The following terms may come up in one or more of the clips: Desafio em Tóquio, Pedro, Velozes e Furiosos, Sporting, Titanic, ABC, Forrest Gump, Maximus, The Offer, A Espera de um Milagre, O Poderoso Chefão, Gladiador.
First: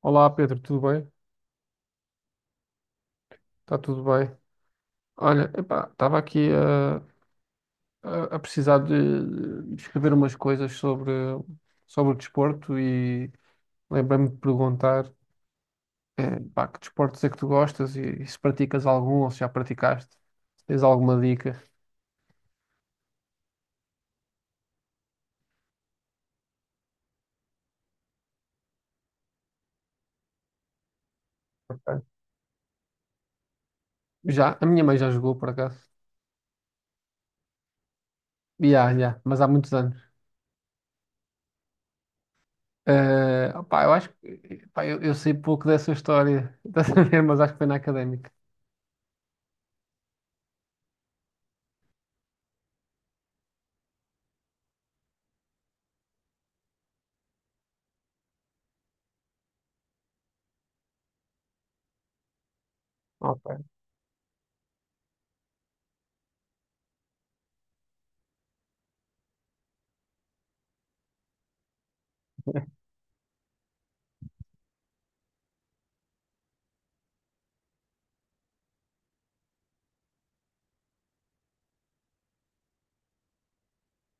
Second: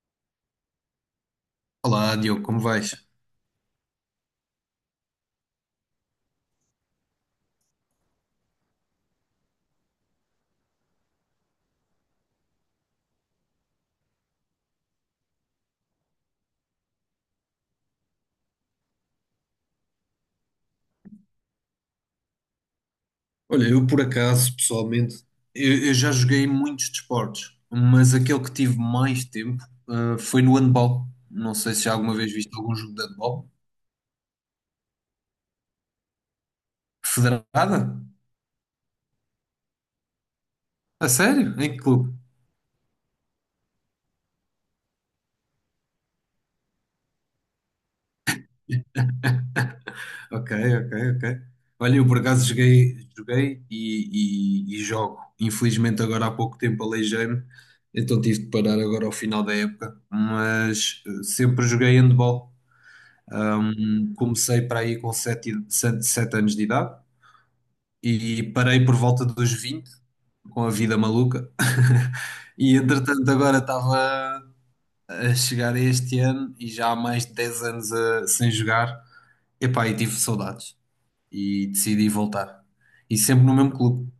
Olá Pedro, tudo bem? Olá, Diogo, como vais? Está tudo bem. Olha, epá, estava aqui a precisar de escrever umas coisas sobre o desporto e lembrei-me de perguntar, pá, que desportos é que tu gostas e se praticas algum ou se já praticaste, se tens alguma dica. Olha, eu por acaso, pessoalmente, eu já joguei muitos desportos, mas aquele que tive mais tempo, foi no handball. Não sei se já Ok. alguma vez viste algum jogo de handball. Já, a minha mãe já jogou por acaso. Federada? Já, já, mas há muitos anos. A sério? Em que clube? Eu acho epá, eu sei pouco dessa história, estás a ver, mas acho que foi na académica. Ok, ok, ok. Olha, eu por acaso joguei, joguei e jogo. Infelizmente agora há pouco tempo aleijei-me, então tive de parar agora ao final da época, mas sempre joguei handball. Ok. Comecei para aí com sete anos de idade e parei por volta dos 20 com a vida maluca. E entretanto, agora estava a chegar a este ano e já há mais de 10 anos sem jogar. Epá, e tive saudades e decidi voltar. E sempre no mesmo clube,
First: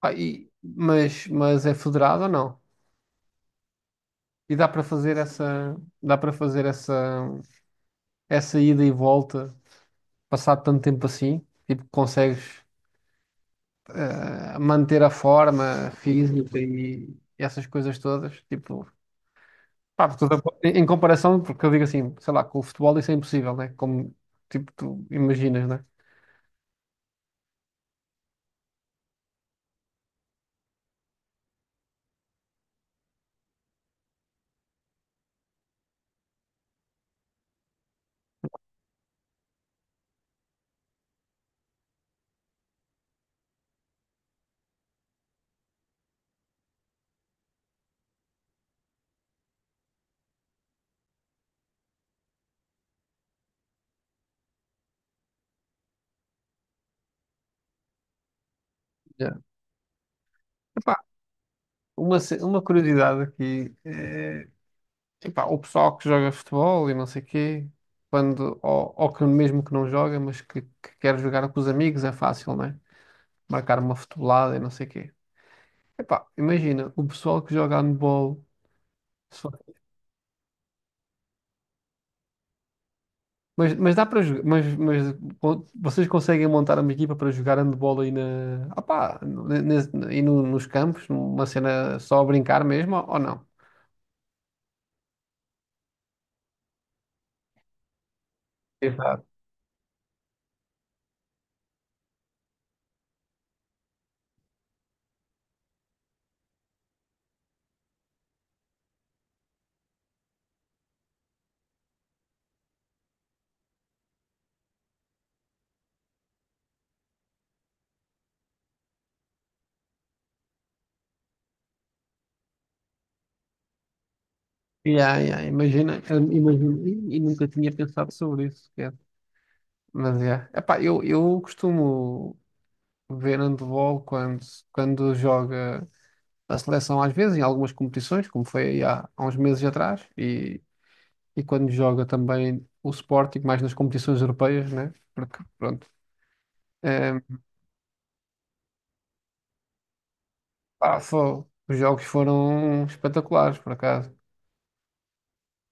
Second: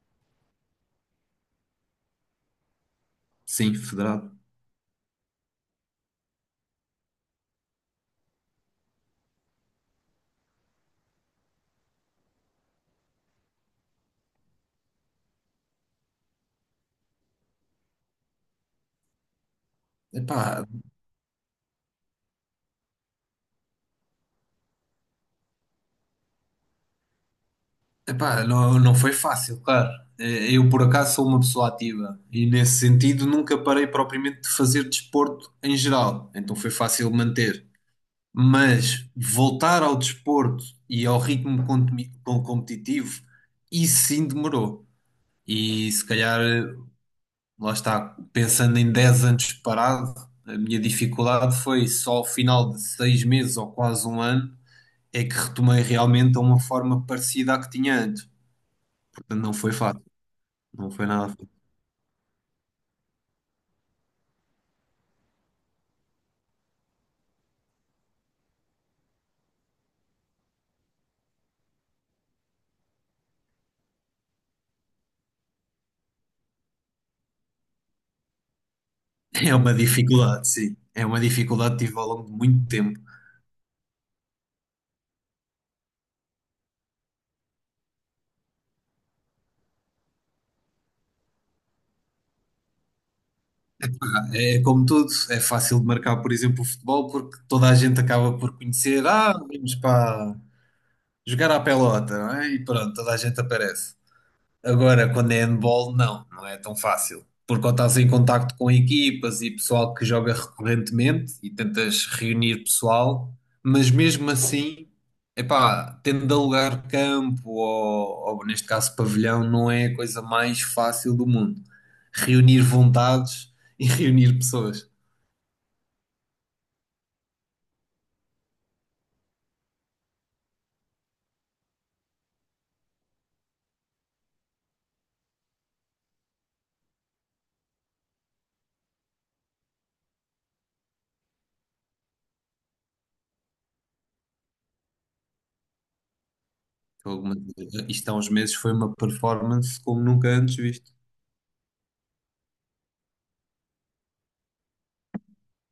Pá, mas é federado ou não? sim, federado. E dá para fazer dá para fazer essa, essa ida e volta, passado tanto tempo assim? Tipo, consegues manter a forma física e essas coisas todas? Tipo, pá, Epá, em em comparação, porque eu digo assim, sei lá, com o futebol isso é impossível, né? Como, tipo, tu imaginas, né? Epá, não, não foi fácil, claro. Eu, por acaso, sou uma pessoa ativa e, nesse sentido, nunca parei propriamente de fazer desporto em geral, então foi fácil manter. Mas voltar ao desporto e ao ritmo competitivo, isso sim demorou. E se calhar, lá está, pensando em 10 anos parado, a minha dificuldade foi só ao final de 6 meses ou quase um ano é que retomei realmente a uma forma parecida à que tinha antes. Yeah. Portanto, não foi fácil. Não Epá, foi nada fácil. Uma curiosidade aqui, epá, o pessoal que joga futebol e não sei quê, ou que mesmo que não joga, que quer jogar com os amigos, é fácil, né? Marcar uma futebolada e não sei quê. Epá, imagina, o pessoal que joga handball, se É for- uma dificuldade, sim. É uma dificuldade que tive ao longo de muito tempo. Mas dá para jogar, vocês conseguem montar uma equipa para jogar handball aí na, opá, ne- ne- aí no- nos campos, numa cena só a brincar mesmo, ou não? É como tudo, é fácil de marcar, por exemplo, o futebol, porque toda a gente acaba por conhecer. Exato. Ah, vamos para jogar à pelota, não é? E pronto, toda a gente aparece. Agora, quando é handball, não, não é tão fácil. Porque quando estás em contacto com equipas e pessoal que joga recorrentemente e tentas reunir pessoal, mas mesmo assim, epá, tendo de alugar campo ou neste caso pavilhão, não é a coisa mais fácil do mundo. Reunir vontades e reunir pessoas. Yeah, yeah, imagina, imagina, e nunca tinha pensado sobre isso. Mas é. Epá, eu costumo ver handball quando joga a seleção, às vezes, em algumas competições, como foi aí há uns meses atrás, e quando joga também o Sporting, mais nas competições europeias, né? Porque, pronto, eh, Alguma- Isto há uns meses foi uma performance como nunca antes visto. Os jogos foram espetaculares, por acaso.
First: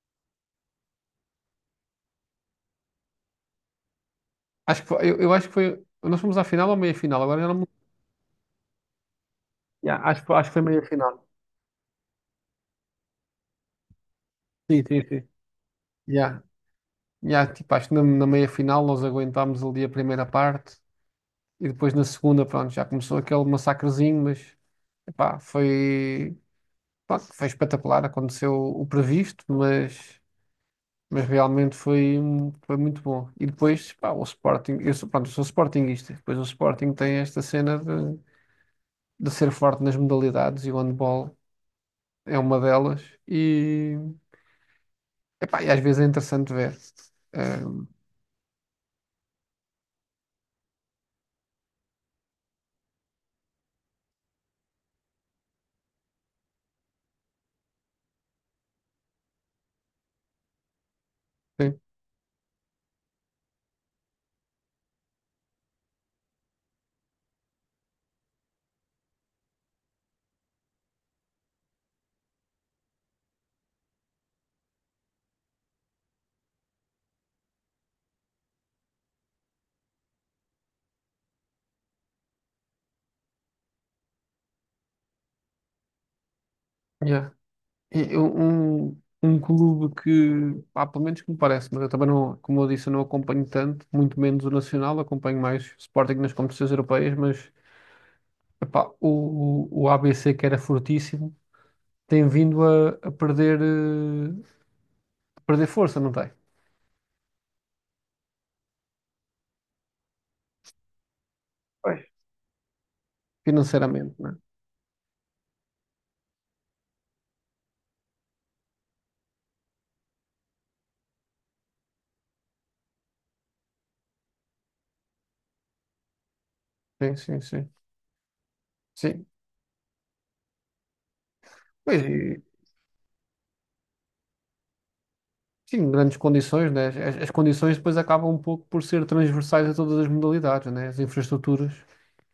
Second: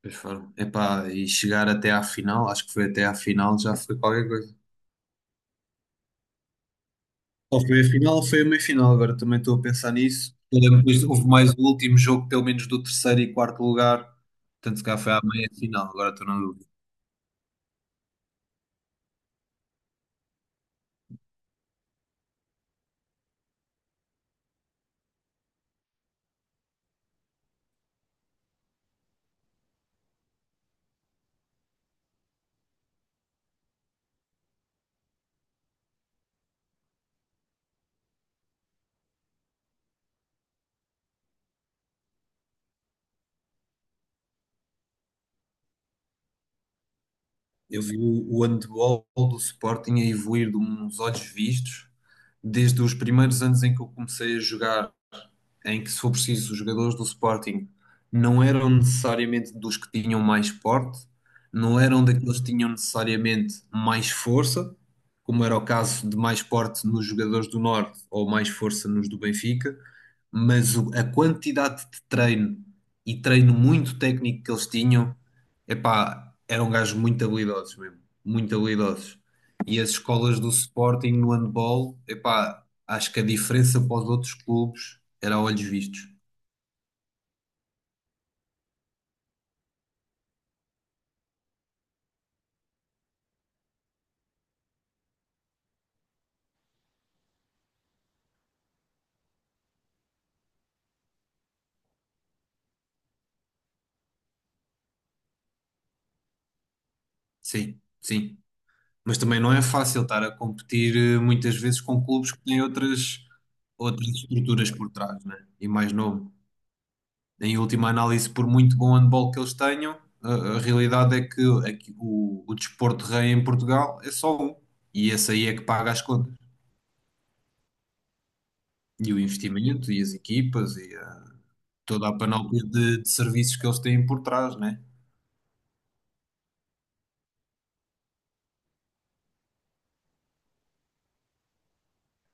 Pois foram. Epá, e chegar até à final, acho que foi até à final, já foi qualquer coisa. Acho que foi- eu acho que foi. Nós fomos à final ou à meia final? Agora já não Ou me. foi a final, ou foi a meia-final. Agora também estou a pensar Yeah, nisso. Acho que Eu foi lembro meia que depois final. houve mais o último jogo, pelo menos do terceiro e quarto lugar. Portanto, Sim, se calhar sim, foi à sim. meia-final. Agora estou na Yeah. dúvida. Yeah, tipo, acho que na meia final nós aguentámos ali a primeira parte. E depois na segunda, pronto, já começou aquele massacrezinho, mas epá, foi, pronto, foi espetacular. Aconteceu o previsto, mas realmente foi muito bom. E depois, pá, o Sporting, eu sou sportinguista. Depois o Sporting tem esta cena de ser forte nas modalidades e o handball é uma delas. E, epá, e às vezes é interessante ver. Eu Eh, vi o handball do Sporting a evoluir de uns olhos vistos desde os primeiros anos em que eu comecei a jogar, em que, se for preciso, os jogadores do Sporting não eram necessariamente dos que tinham mais porte, sim, não eram daqueles que tinham necessariamente mais força, como era o caso de mais porte nos jogadores do Norte ou mais força nos do Benfica, mas a quantidade de treino e treino muito técnico que eles tinham, epá, eram gajos muito habilidosos mesmo, muito habilidosos. E as escolas do Sporting no handball, epá, acho que a diferença para os outros clubes era a olhos vistos. yeah. Um clube que, pá, pelo menos que me parece, mas eu também não, como eu disse, eu não acompanho tanto, muito menos o Nacional, acompanho mais o Sporting nas competições europeias, mas epá, o ABC, que era fortíssimo, tem vindo a perder, a perder força, não tem? Sim, sim. Mas também não é fácil estar a competir muitas vezes Pois. com clubes que têm outras, outras Financeiramente, né? estruturas por trás, né? E mais novo. Em última análise, por muito bom handball que eles tenham, a realidade é que o desporto rei em Portugal é só um. E esse aí é que paga as contas. Sim, sim, sim. E o Sim, investimento, e as equipas, e pois, toda a e- panóplia de serviços que eles têm por trás, né? sim, grandes condições, né? As condições depois acabam um pouco por ser transversais a todas as modalidades, né? As infraestruturas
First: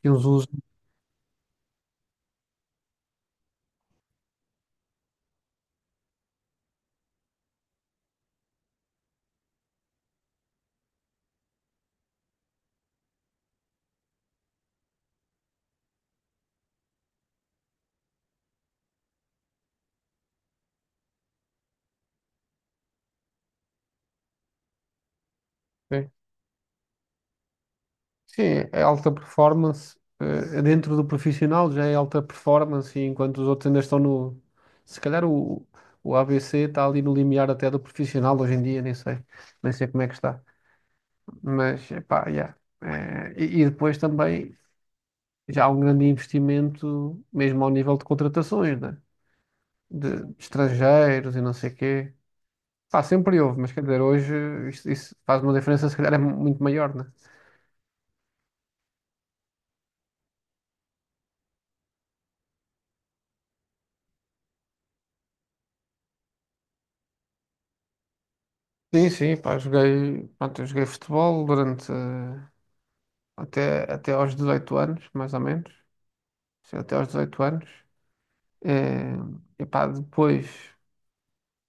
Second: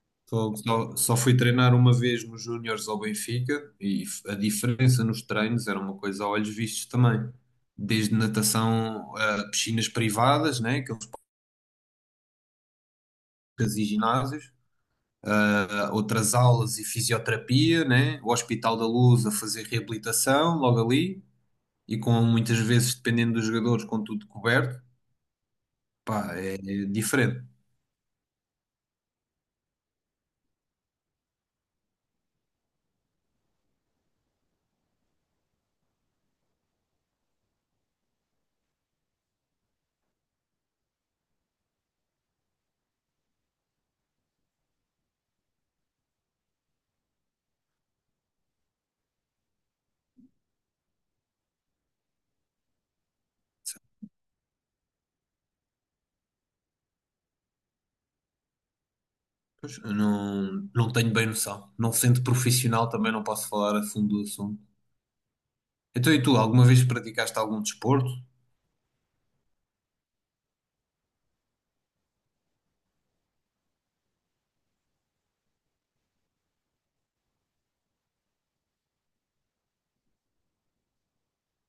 que uns usam. Fogo. Só fui treinar uma vez nos Júniores ao Benfica e a diferença nos treinos era uma coisa a olhos vistos também. Desde natação a piscinas privadas, né, aqueles parques e ginásios, a outras aulas e fisioterapia, né, o Hospital da Luz a fazer reabilitação logo ali e com muitas vezes, dependendo dos jogadores, com tudo coberto. Pá, é diferente. Sim, é alta performance. Dentro do profissional já é alta performance, e enquanto os outros ainda estão no. Se calhar o ABC está ali no limiar até do profissional hoje em dia, nem sei. Nem sei como é que está. Mas, epá, yeah. E depois também já há um grande investimento, mesmo ao nível de contratações, né? De estrangeiros e não sei quê. Pá, sempre houve, mas quer dizer, hoje isso faz uma diferença, se calhar é muito maior, né? Pois, eu não, não tenho bem noção. Não sendo profissional também não posso falar a fundo do assunto. Então, e tu, alguma vez praticaste algum desporto? Sim, sim, pá, joguei, pronto, eu joguei futebol durante até aos 18 anos, mais ou menos. Sim, até aos 18 anos. Eh, e pá, depois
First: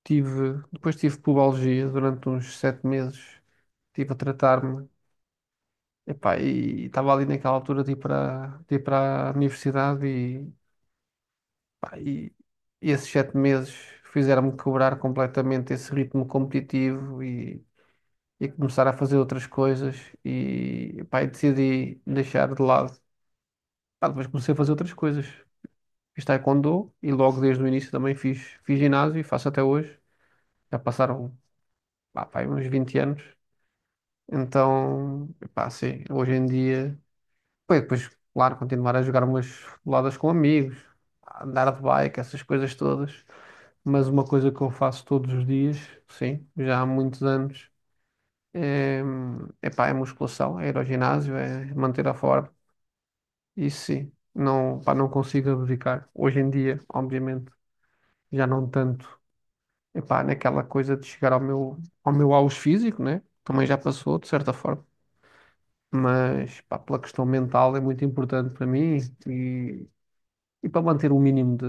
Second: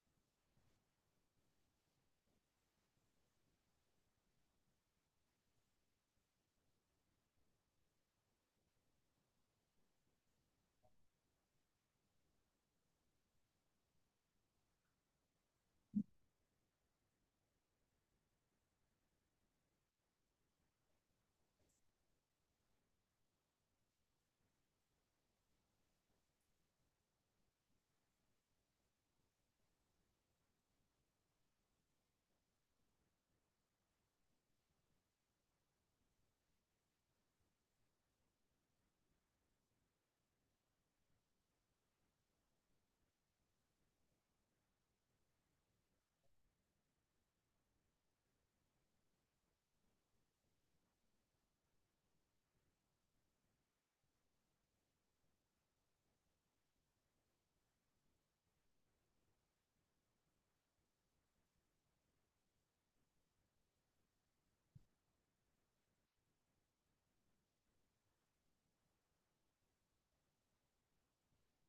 depois tive pubalgia durante uns 7 meses. Estive a tratar-me. E pá, e estava ali naquela altura de ir de ir para a universidade e, pá, e esses 7 meses fizeram-me quebrar completamente esse ritmo competitivo e começar a fazer outras coisas e, pá, e decidi deixar de lado. Pá, depois comecei a fazer outras coisas. Fiz taekwondo e logo desde o início também fiz ginásio e faço até hoje. Já passaram, pá, pá, uns 20 anos. Então, pá, sim, hoje em dia, pá, e depois, claro, continuar a jogar umas boladas com amigos, a andar de bike, essas coisas todas. Mas uma coisa que eu faço todos os dias, sim, já há muitos anos, é, é musculação, é ir ao ginásio, é manter a forma. Isso sim, não, pá, não consigo abdicar. Hoje em dia, obviamente, já não tanto. Epá, naquela coisa de chegar ao ao meu auge físico, né? Também já passou, de certa forma. Mas, pá, pela questão mental é muito importante para mim e, e para manter o mínimo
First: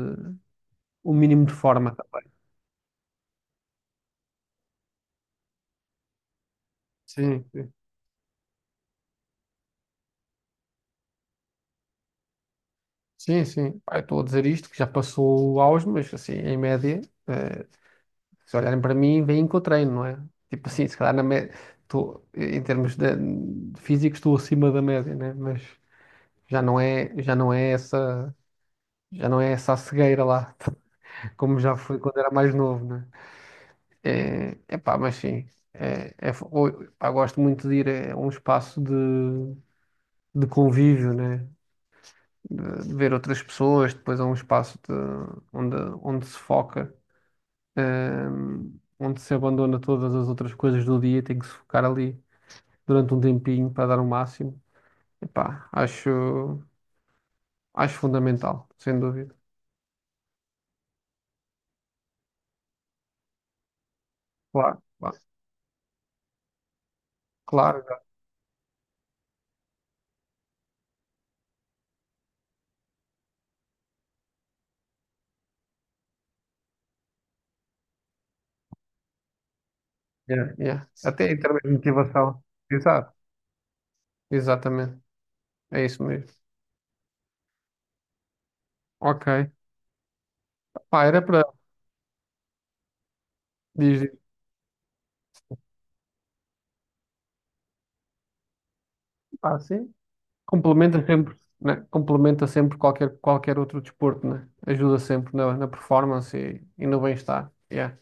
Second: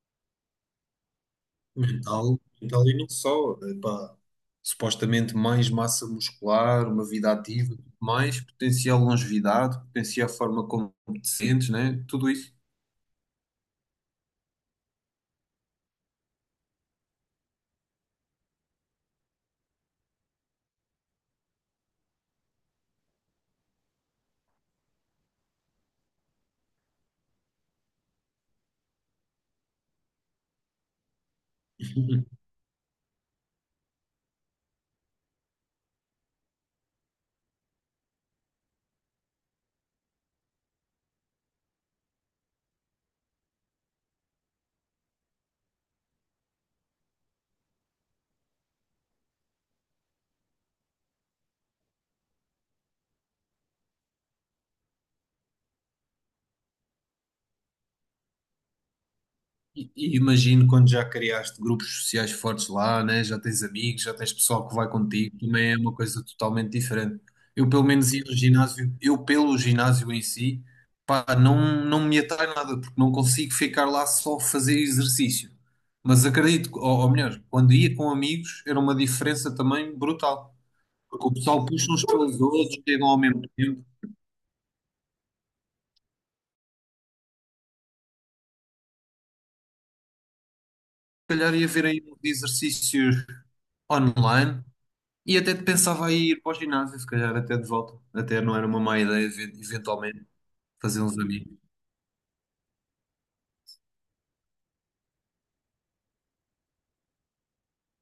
o mínimo de forma também. Mental, mental e não só. Epá, supostamente mais massa muscular, uma vida Sim, sim. ativa, mais potencial longevidade, potencial forma como te sentes, né? Tudo isso. Sim, sim. Pá, eu estou a dizer isto, que já passou o auge, mas assim, em média. eh, Se olharem para mim, veem que eu treino, não é? Tipo assim, se calhar na média, estou, em termos de físicos, estou acima da média, né? Mas já não é, já não é essa, já não é essa a cegueira lá, como já foi quando era mais novo, né? É, epá, mas sim, pá, gosto muito de ir a um espaço de convívio, né? De ver outras pessoas, depois a um espaço onde, onde se foca. eh, Onde se abandona todas as outras coisas do dia, e tem que se focar ali durante um tempinho para dar o máximo. Epá, acho fundamental, sem dúvida. E imagino quando já criaste grupos sociais fortes lá, né? Já tens amigos, já tens pessoal que Claro, vai contigo, também é uma coisa totalmente diferente. Eu pelo claro, claro. menos ia no ginásio, eu pelo ginásio em si, pá, não, não me atrai nada, porque não consigo ficar lá só a fazer exercício. Mas acredito, ou melhor, quando ia com amigos era uma diferença também Yeah, brutal, yeah. porque Até o em termos pessoal de puxa uns pelos motivação. outros, chegam Exato, ao mesmo tempo. exatamente. É isso mesmo. Ok. Pá, era Se para calhar ia ver aí uns exercícios dizer, online, e até pensava em ir para o ginásio, se calhar até de volta. Até não era uma má ideia, pá, sim. eventualmente, fazer Complementa uns sempre, amigos. né? Complementa sempre qualquer, qualquer outro desporto, né? Ajuda sempre na, na performance e no bem-estar. Yeah.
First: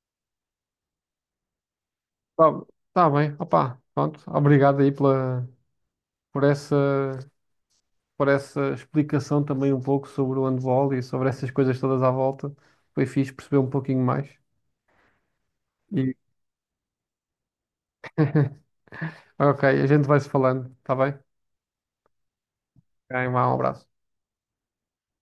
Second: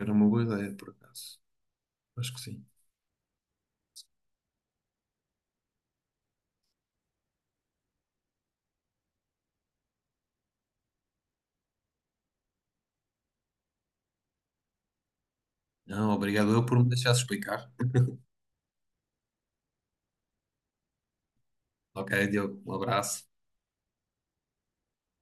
Era uma boa ideia, por acaso. Acho que Tá, sim. tá bem, opá, pronto. Obrigado aí por essa, por essa explicação também um pouco sobre o handball e sobre essas coisas todas à volta. Foi fixe perceber um pouquinho mais. Não, E... obrigado eu por me deixar explicar. Ok, a gente vai se falando, tá bem? Ok, Diogo, um Ok, abraço. um abraço.